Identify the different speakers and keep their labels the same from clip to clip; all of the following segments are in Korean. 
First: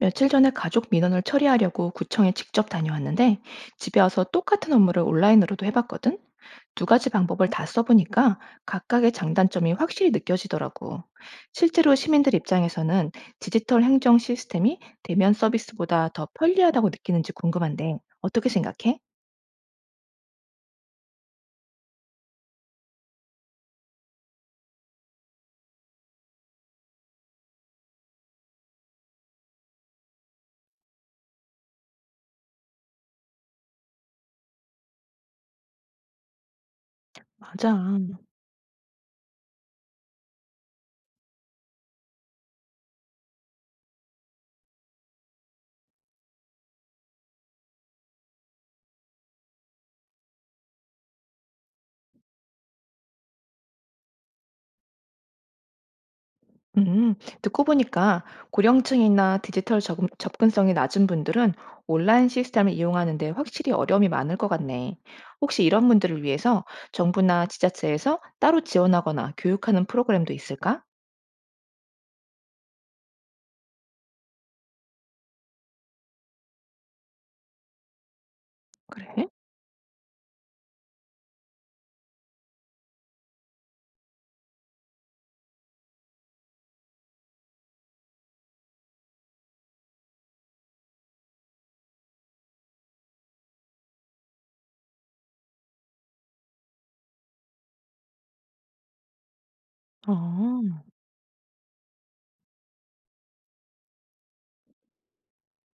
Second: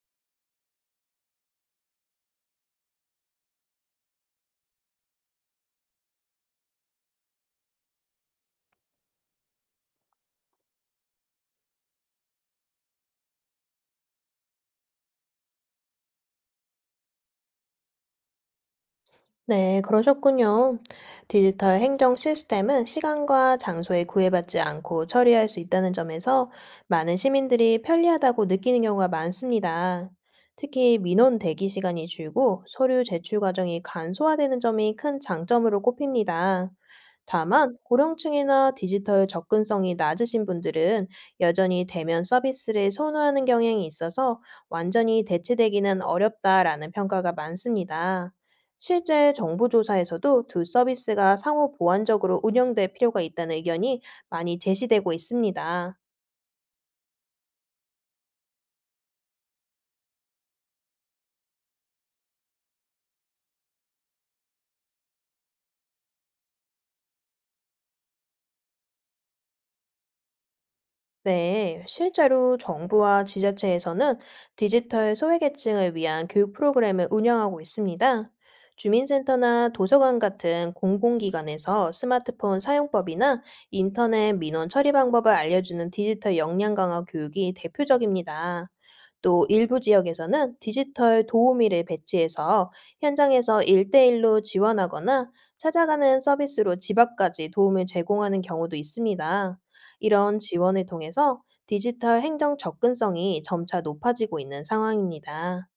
Speaker 1: 며칠 전에 가족 민원을 처리하려고 구청에 직접 다녀왔는데 집에 와서 똑같은 업무를 온라인으로도 해봤거든. 두 가지 방법을 다 써보니까 각각의 장단점이 확실히 느껴지더라고. 실제로 시민들 입장에서는 디지털 행정 시스템이 대면 서비스보다 더 편리하다고 느끼는지 궁금한데 어떻게 생각해?
Speaker 2: 네, 그러셨군요. 디지털 행정 시스템은 시간과 장소에 구애받지 않고 처리할 수 있다는 점에서 많은 시민들이 편리하다고 느끼는 경우가 많습니다. 특히 민원 대기 시간이 줄고 서류 제출 과정이 간소화되는 점이 큰 장점으로 꼽힙니다. 다만,
Speaker 1: 맞아.
Speaker 2: 고령층이나 디지털 접근성이 낮으신 분들은 여전히 대면 서비스를 선호하는 경향이 있어서 완전히 대체되기는 어렵다라는 평가가 많습니다. 실제 정부 조사에서도 두 서비스가 상호 보완적으로 운영될 필요가 있다는 의견이 많이 제시되고 있습니다.
Speaker 1: 음, 듣고 보니까 고령층이나 접근성이 낮은 분들은 온라인 시스템을 이용하는데 확실히 어려움이 많을 것 같네. 혹시 이런 분들을 위해서 정부나 지자체에서 따로 지원하거나 교육하는 프로그램도 있을까?
Speaker 2: 네, 실제로 정부와 지자체에서는 디지털 소외계층을 위한 교육 프로그램을 운영하고 있습니다.
Speaker 1: 그래?
Speaker 2: 주민센터나 도서관 같은 공공기관에서 스마트폰 사용법이나 인터넷 민원 처리 방법을 알려주는 디지털 역량 강화 교육이 대표적입니다. 또 일부 지역에서는 디지털 도우미를 배치해서 현장에서 일대일로 지원하거나 찾아가는 서비스로 집 앞까지 도움을 제공하는 경우도 있습니다. 이런
Speaker 1: 어.
Speaker 2: 지원을 통해서 디지털 행정 접근성이 점차 높아지고 있는 상황입니다.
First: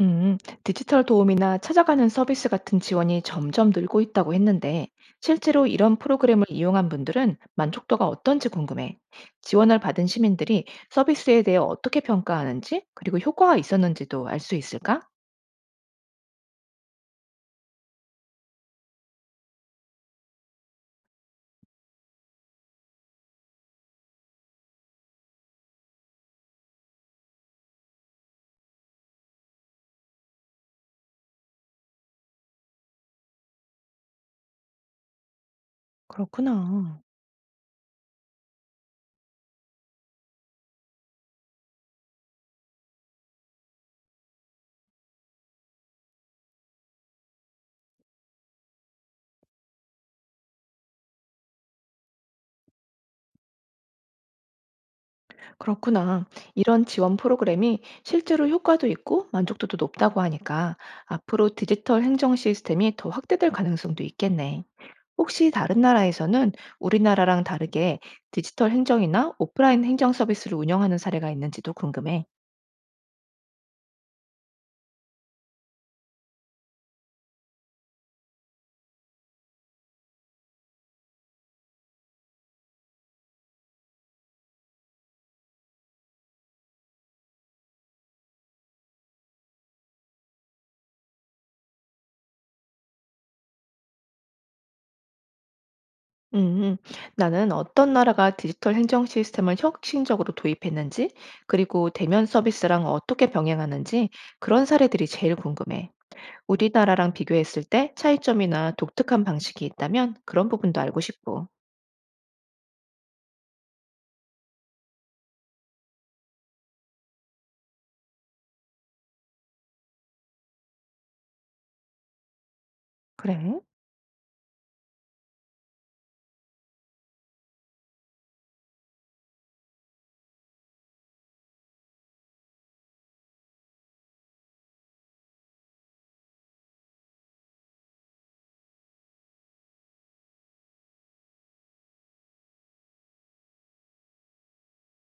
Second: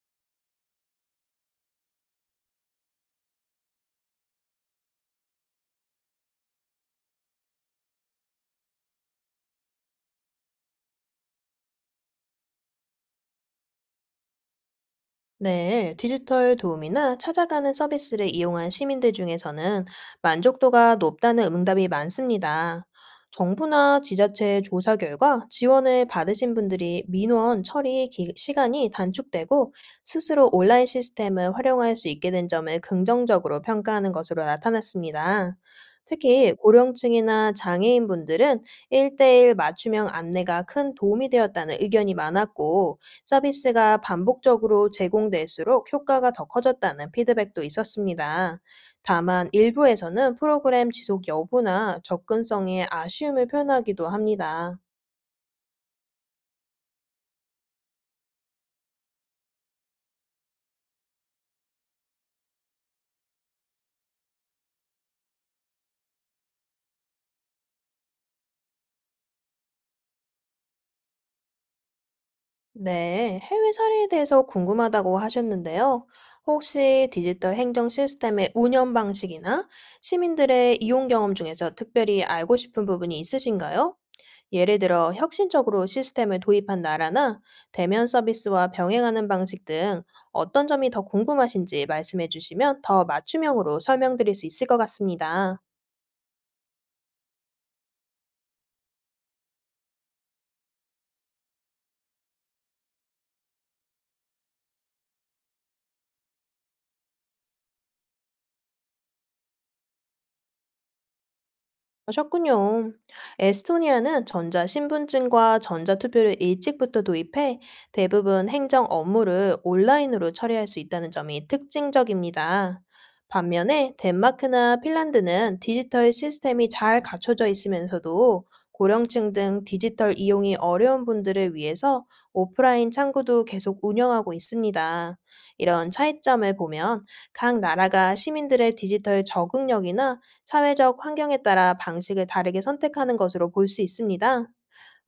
Speaker 1: 음, 디지털 도우미나 찾아가는 서비스 같은 지원이 점점 늘고 있다고 했는데, 실제로 이런 프로그램을 이용한 분들은 만족도가 어떤지 궁금해. 지원을 받은 시민들이 서비스에 대해 어떻게 평가하는지, 그리고 효과가 있었는지도 알 수 있을까?
Speaker 2: 네, 디지털 도우미나 찾아가는 서비스를 이용한 시민들 중에서는 만족도가 높다는 응답이 많습니다. 정부나 지자체 조사 결과 지원을 받으신 분들이 민원 처리 시간이 단축되고 스스로 온라인 시스템을 활용할 수 있게 된 점을 긍정적으로 평가하는 것으로 나타났습니다. 특히
Speaker 1: 그렇구나.
Speaker 2: 고령층이나 장애인 분들은 1대1 맞춤형 안내가 큰 도움이 되었다는 의견이 많았고, 서비스가 반복적으로 제공될수록 효과가 더 커졌다는 피드백도 있었습니다. 다만, 일부에서는 프로그램 지속 여부나 접근성에 아쉬움을 표현하기도 합니다.
Speaker 1: 그렇구나. 이런 지원 프로그램이 실제로 효과도 있고 만족도도 높다고 하니까 앞으로 디지털 행정 시스템이 더 확대될 가능성도 있겠네. 혹시 다른 나라에서는 우리나라랑 다르게 디지털 행정이나 오프라인 행정 서비스를 운영하는 사례가 있는지도 궁금해.
Speaker 2: 네, 해외 사례에 대해서 궁금하다고 하셨는데요. 혹시 디지털 행정 시스템의 운영 방식이나 시민들의 이용 경험 중에서 특별히 알고 싶은 부분이 있으신가요? 예를 들어, 혁신적으로 시스템을 도입한 나라나 대면 서비스와 병행하는 방식 등 어떤 점이 더 궁금하신지 말씀해 주시면 더 맞춤형으로 설명드릴 수 있을 것 같습니다.
Speaker 1: 음, 나는 어떤 나라가 디지털 행정 시스템을 혁신적으로 도입했는지, 그리고 대면 서비스랑 어떻게 병행하는지 그런 사례들이 제일 궁금해. 우리나라랑 비교했을 때 차이점이나 독특한 방식이 있다면 그런 부분도 알고 싶고.
Speaker 2: 하셨군요. 에스토니아는 전자신분증과 전자투표를 일찍부터 도입해 대부분 행정 업무를 온라인으로 처리할 수 있다는 점이 특징적입니다.
Speaker 1: 그래,
Speaker 2: 반면에 덴마크나 핀란드는 디지털 시스템이 잘 갖춰져 있으면서도 고령층 등 디지털 이용이 어려운 분들을 위해서 오프라인 창구도 계속 운영하고 있습니다. 이런 차이점을 보면 각 나라가 시민들의 디지털 적응력이나 사회적 환경에 따라 방식을 다르게 선택하는 것으로 볼 수 있습니다.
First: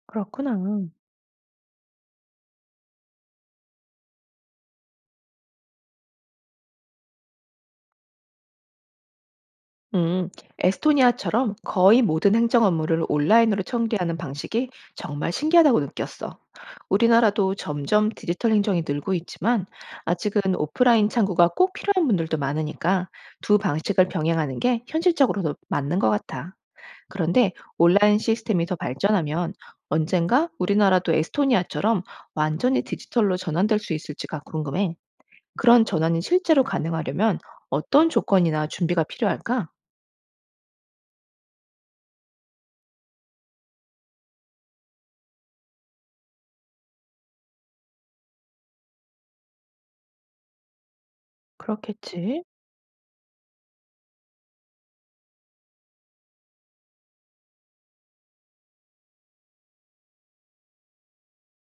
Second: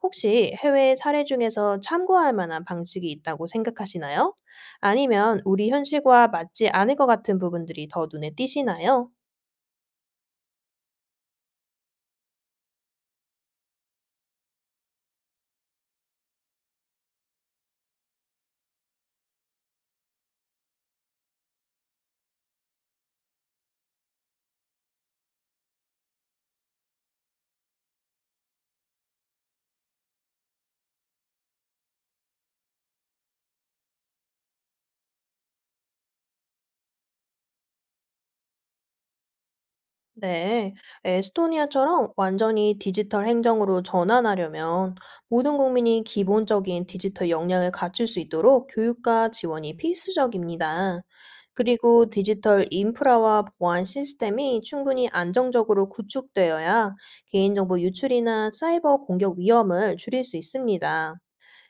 Speaker 2: 혹시
Speaker 1: 그렇구나.
Speaker 2: 해외의 사례 중에서 참고할 만한 방식이 있다고 생각하시나요? 아니면 우리 현실과 맞지 않을 것 같은 부분들이 더 눈에 띄시나요?
Speaker 1: 음, 에스토니아처럼 거의 모든 행정 업무를 온라인으로 처리하는 방식이 정말 신기하다고 느꼈어. 우리나라도 점점 디지털 행정이 늘고 있지만 아직은 오프라인 창구가 꼭 필요한 분들도 많으니까 두 방식을 병행하는 게 현실적으로도 맞는 것 같아. 그런데 온라인 시스템이 더 발전하면 언젠가 우리나라도 에스토니아처럼 완전히 디지털로 전환될 수 있을지가 궁금해. 그런 전환이 실제로 가능하려면 어떤 조건이나 준비가 필요할까?
Speaker 2: 네, 에스토니아처럼 완전히 디지털 행정으로 전환하려면 모든 국민이 기본적인 디지털 역량을 갖출 수 있도록 교육과 지원이 필수적입니다. 그리고
Speaker 1: 그렇겠지.
Speaker 2: 디지털 인프라와 보안 시스템이 충분히 안정적으로 구축되어야 개인정보 유출이나 사이버 공격 위험을 줄일 수 있습니다.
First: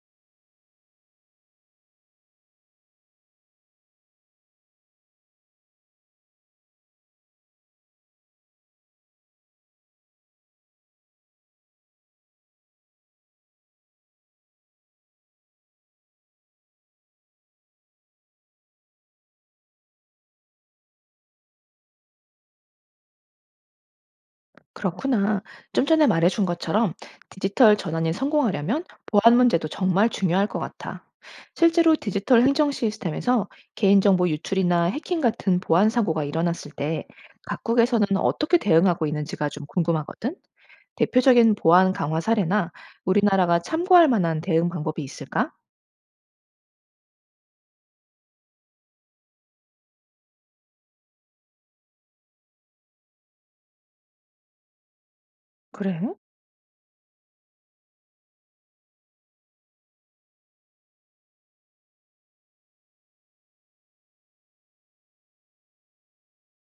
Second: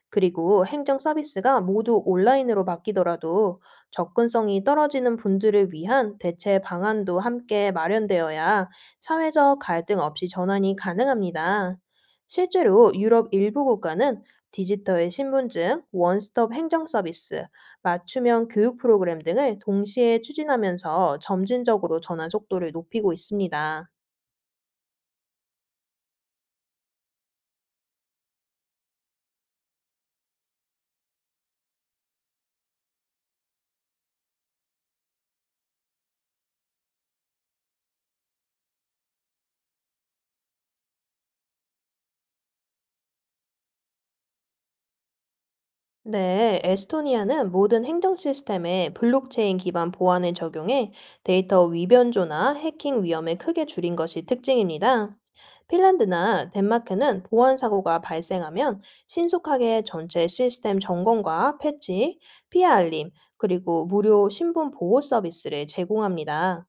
Speaker 2: 그리고 행정 서비스가 모두 온라인으로 바뀌더라도 접근성이 떨어지는 분들을 위한 대체 방안도 함께 마련되어야 사회적 갈등 없이 전환이 가능합니다. 실제로 유럽 일부 국가는 디지털 신분증, 원스톱 행정 서비스, 맞춤형 교육 프로그램 등을 동시에 추진하면서 점진적으로 전환 속도를 높이고 있습니다.
Speaker 1: 그렇구나. 좀 전에 말해준 것처럼 디지털 전환이 성공하려면 보안 문제도 정말 중요할 것 같아. 실제로 디지털 행정 시스템에서 개인정보 유출이나 해킹 같은 보안 사고가 일어났을 때 각국에서는 어떻게 대응하고 있는지가 좀 궁금하거든. 대표적인 보안 강화 사례나 우리나라가 참고할 만한 대응 방법이 있을까?
Speaker 2: 네, 에스토니아는 모든 행정 시스템에 블록체인 기반 보안을 적용해 데이터 위변조나 해킹 위험을 크게 줄인 것이 특징입니다.
Speaker 1: 그래?
Speaker 2: 핀란드나 덴마크는 보안 사고가 발생하면 신속하게 전체 시스템 점검과 패치, 피해 알림, 그리고 무료 신분 보호 서비스를 제공합니다.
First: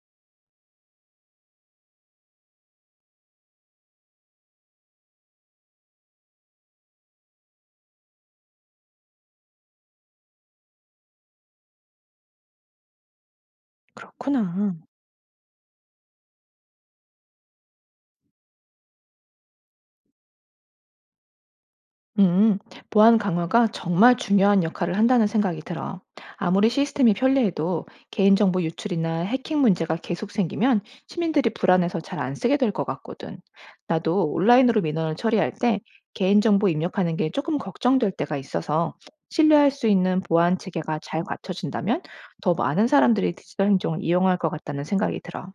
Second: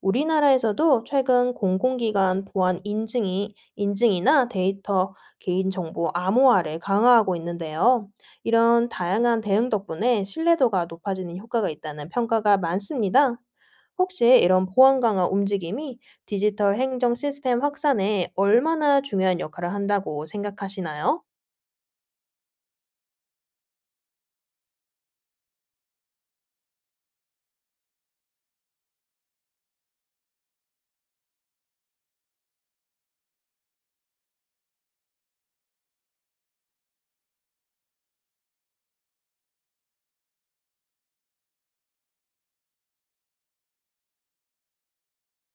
Speaker 2: 우리나라에서도 최근 공공기관 보안 인증이나 데이터 개인정보 암호화를 강화하고 있는데요. 이런 다양한 대응 덕분에 신뢰도가 높아지는 효과가 있다는 평가가 많습니다. 혹시 이런
Speaker 1: 그렇구나.
Speaker 2: 보안 강화 움직임이 디지털 행정 시스템 확산에 얼마나 중요한 역할을 한다고 생각하시나요?
Speaker 1: 음, 보안 강화가 정말 중요한 역할을 한다는 생각이 들어. 아무리 시스템이 편리해도 개인정보 유출이나 해킹 문제가 계속 생기면 시민들이 불안해서 잘 안 쓰게 될 것 같거든. 나도 온라인으로 민원을 처리할 때 개인정보 입력하는 게 조금 걱정될 때가 있어서 신뢰할 수 있는 보안 체계가 잘 갖춰진다면 더 많은 사람들이 디지털 행정을 이용할 것 같다는 생각이 들어.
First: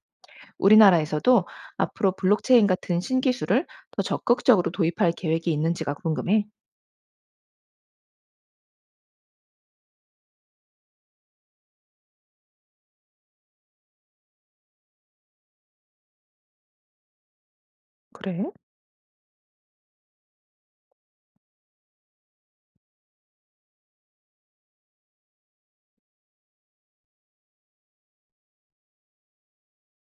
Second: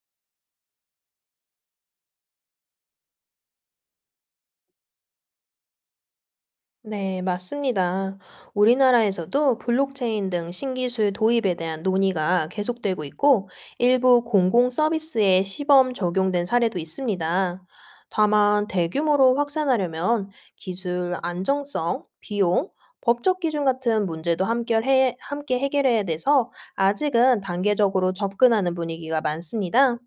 Speaker 1: 우리나라에서도 앞으로 블록체인 같은 신기술을 더 적극적으로 도입할 계획이 있는지가 궁금해.
Speaker 2: 네, 맞습니다. 우리나라에서도 블록체인 등 신기술 도입에 대한 논의가 계속되고 있고, 일부 공공 서비스에 시범 적용된 사례도 있습니다.
Speaker 1: 그래?
Speaker 2: 다만, 대규모로 확산하려면 기술 안정성, 비용, 법적 기준 같은 문제도 함께 해결해야 돼서 아직은 단계적으로 접근하는 분위기가 많습니다.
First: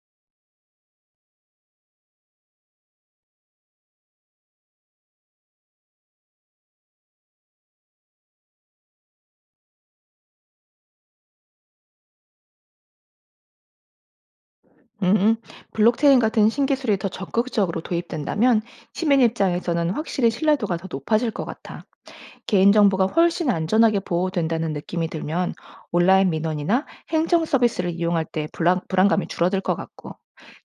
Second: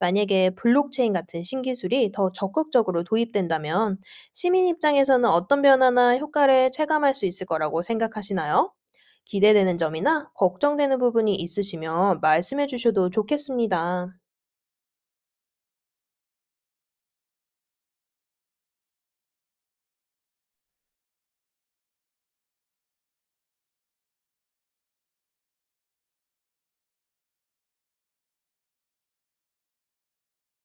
Speaker 2: 만약에 블록체인 같은 신기술이 더 적극적으로 도입된다면 시민 입장에서는 어떤 변화나 효과를 체감할 수 있을 거라고 생각하시나요? 기대되는 점이나 걱정되는 부분이 있으시면 말씀해 주셔도 좋겠습니다.
Speaker 1: 음, 블록체인 같은 신기술이 더 적극적으로 도입된다면 시민 입장에서는 확실히 신뢰도가 더 높아질 것 같아. 개인정보가 훨씬 안전하게 보호된다는 느낌이 들면 온라인 민원이나 행정 서비스를 이용할 때 불안감이 줄어들 것 같고,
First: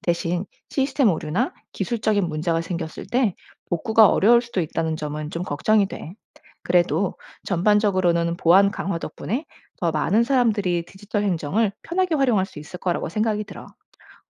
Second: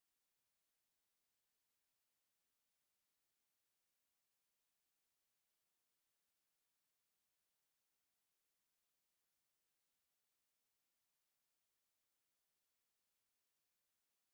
Speaker 1: 대신 시스템 오류나 기술적인 문제가 생겼을 때 복구가 어려울 수도 있다는 점은 좀 걱정이 돼. 그래도 전반적으로는 보안 강화 덕분에 더 많은 사람들이 디지털 행정을 편하게 활용할 수 있을 거라고 생각이 들어.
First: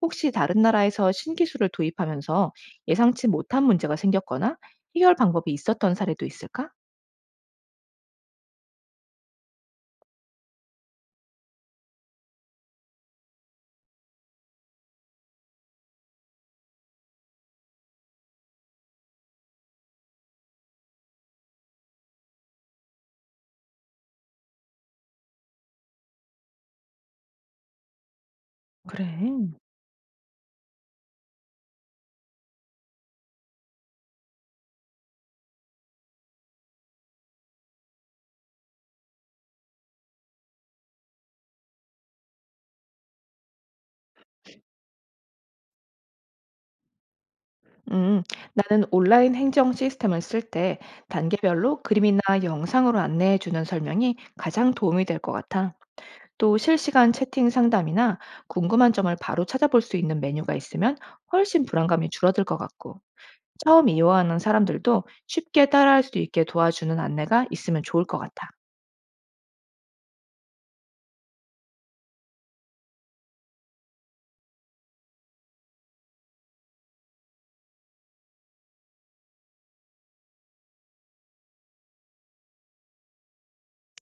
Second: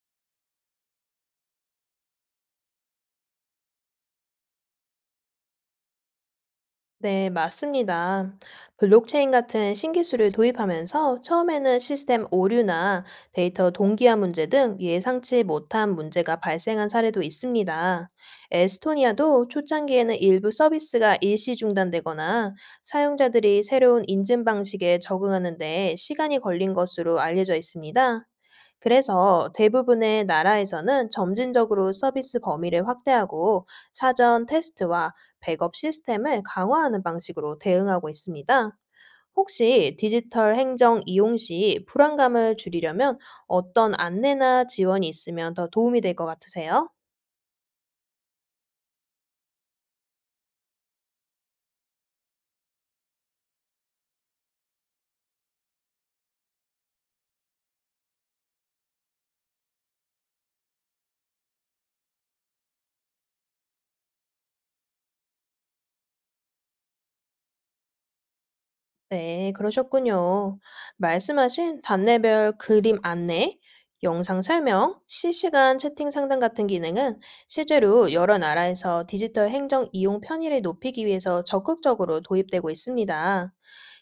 Speaker 1: 혹시 다른 나라에서 신기술을 도입하면서 예상치 못한 문제가 생겼거나 해결 방법이 있었던 사례도 있을까?
Speaker 2: 네, 맞습니다. 블록체인 같은 신기술을 도입하면서 처음에는 시스템 오류나 데이터 동기화 문제 등 예상치 못한 문제가 발생한 사례도 있습니다. 에스토니아도 초창기에는 일부 서비스가 일시 중단되거나 사용자들이 새로운 인증 방식에 적응하는 데 시간이 걸린 것으로 알려져 있습니다. 그래서
Speaker 1: 그래.
Speaker 2: 대부분의 나라에서는 점진적으로 서비스 범위를 확대하고 사전 테스트와 백업 시스템을 강화하는 방식으로 대응하고 있습니다. 혹시 디지털 행정 이용 시 불안감을 줄이려면 어떤 안내나 지원이 있으면 더 도움이 될 것 같으세요?
Speaker 1: 음, 나는 온라인 행정 시스템을 쓸 때 단계별로 그림이나 영상으로 안내해 주는 설명이 가장 도움이 될 것 같아. 또 실시간 채팅 상담이나 궁금한 점을 바로 찾아볼 수 있는 메뉴가 있으면 훨씬 불안감이 줄어들 것 같고, 처음 이용하는 사람들도 쉽게 따라할 수 있게 도와주는 안내가 있으면 좋을 것 같아.
Speaker 2: 네, 그러셨군요. 말씀하신 단내별 그림 안내, 영상 설명, 실시간 채팅 상담 같은 기능은 실제로 여러 나라에서 디지털 행정 이용 편의를 높이기 위해서 적극적으로 도입되고 있습니다.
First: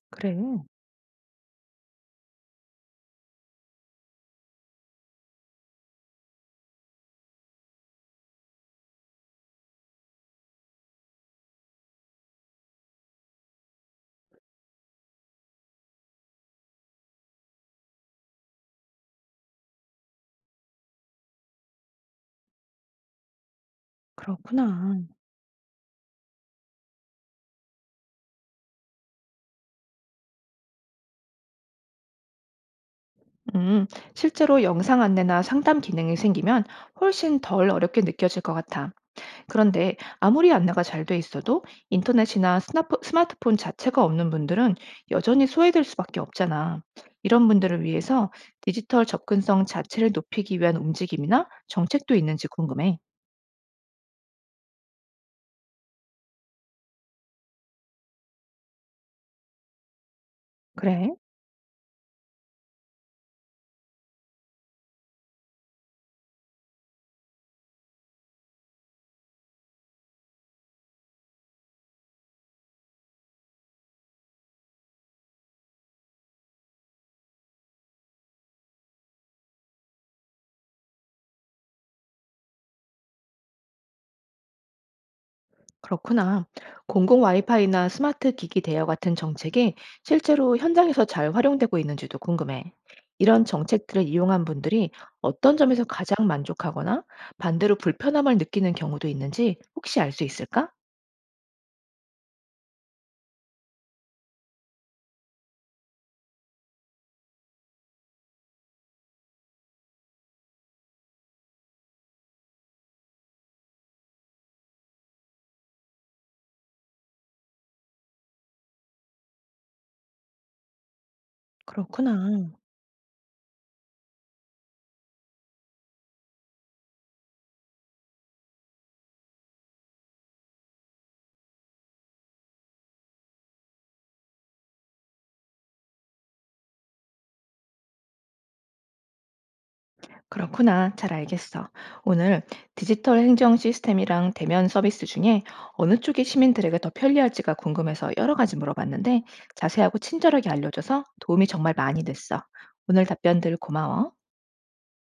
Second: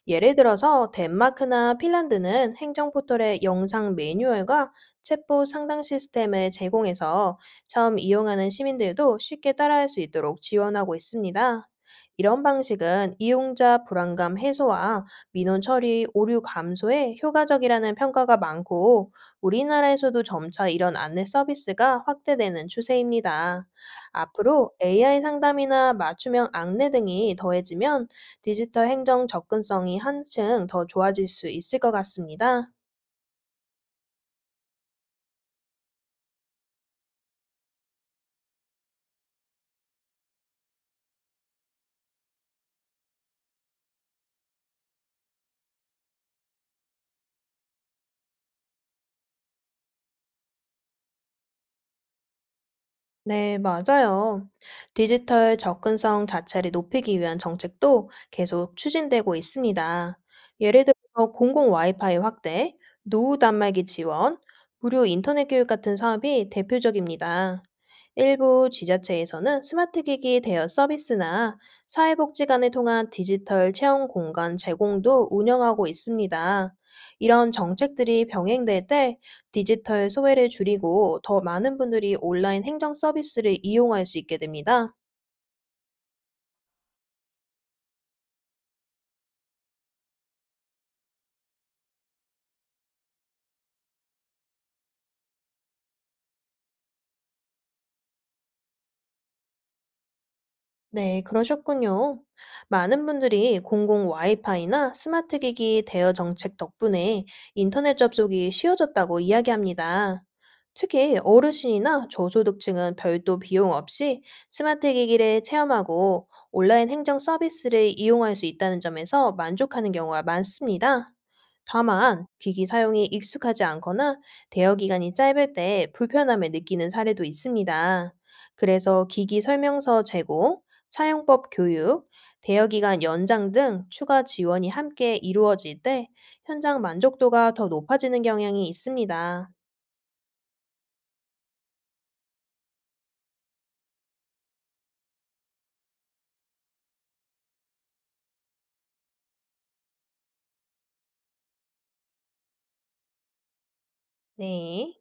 Speaker 2: 예를
Speaker 1: 그래.
Speaker 2: 들어서 덴마크나 핀란드는 행정 포털의 영상 매뉴얼과 챗봇 상담 시스템을 제공해서 처음 이용하는 시민들도 쉽게 따라할 수 있도록 지원하고 있습니다. 이런 방식은 이용자 불안감 해소와 민원 처리 오류 감소에 효과적이라는 평가가 많고, 우리나라에서도 점차 이런 안내 서비스가 확대되는 추세입니다. 앞으로
Speaker 1: 그렇구나.
Speaker 2: AI 상담이나 맞춤형 안내 등이 더해지면 디지털 행정 접근성이 한층 더 좋아질 수 있을 것 같습니다.
Speaker 1: 음, 실제로 영상 안내나 상담 기능이 생기면 훨씬 덜 어렵게 느껴질 것 같아. 그런데 아무리 안내가 잘 돼 있어도 인터넷이나 스마트폰 자체가 없는 분들은 여전히 소외될 수밖에 없잖아. 이런 분들을 위해서 디지털 접근성 자체를 높이기 위한 움직임이나 정책도 있는지 궁금해.
Speaker 2: 네, 맞아요. 디지털 접근성 자체를 높이기 위한 정책도 계속 추진되고 있습니다. 예를 들
Speaker 1: 그래?
Speaker 2: 어 공공 와이파이 확대, 노후 단말기 지원, 무료 인터넷 교육 같은 사업이 대표적입니다. 일부 지자체에서는 스마트 기기 대여 서비스나 사회복지 간을 통한 디지털 체험 공간 제공도 운영하고 있습니다. 이런 정책들이 병행될 때 디지털 소외를 줄이고 더 많은 분들이 온라인 행정 서비스를 이용할 수 있게 됩니다.
Speaker 1: 그렇구나. 공공 와이파이나 스마트 기기 대여 같은 정책이 실제로 현장에서 잘 활용되고 있는지도 궁금해. 이런 정책들을 이용한 분들이 어떤 점에서 가장 만족하거나 반대로 불편함을 느끼는 경우도 있는지 혹시 알 수 있을까?
Speaker 2: 네, 그러셨군요. 많은 분들이 공공 와이파이나 스마트 기기 대여 정책 덕분에 인터넷 접속이 쉬워졌다고 이야기합니다. 특히 어르신이나 저소득층은 별도 비용 없이 스마트 기기를 체험하고 온라인 행정 서비스를 이용할 수 있다는 점에서 만족하는 경우가 많습니다. 다만,
Speaker 1: 그렇구나.
Speaker 2: 기기 사용이 익숙하지 않거나 대여 기간이 짧을 때 불편함을 느끼는 사례도 있습니다. 그래서 기기 설명서 제공, 사용법 교육, 대여기간 연장 등 추가 지원이 함께 이루어질 때 현장 만족도가 더 높아지는 경향이 있습니다.
Speaker 1: 그렇구나. 잘 알겠어. 오늘 디지털 행정 시스템이랑 대면 서비스 중에 어느 쪽이 시민들에게 더 편리할지가 궁금해서 여러 가지 물어봤는데 자세하고 친절하게 알려줘서 도움이 정말 많이 됐어. 오늘 답변들 고마워.
Speaker 2: 네.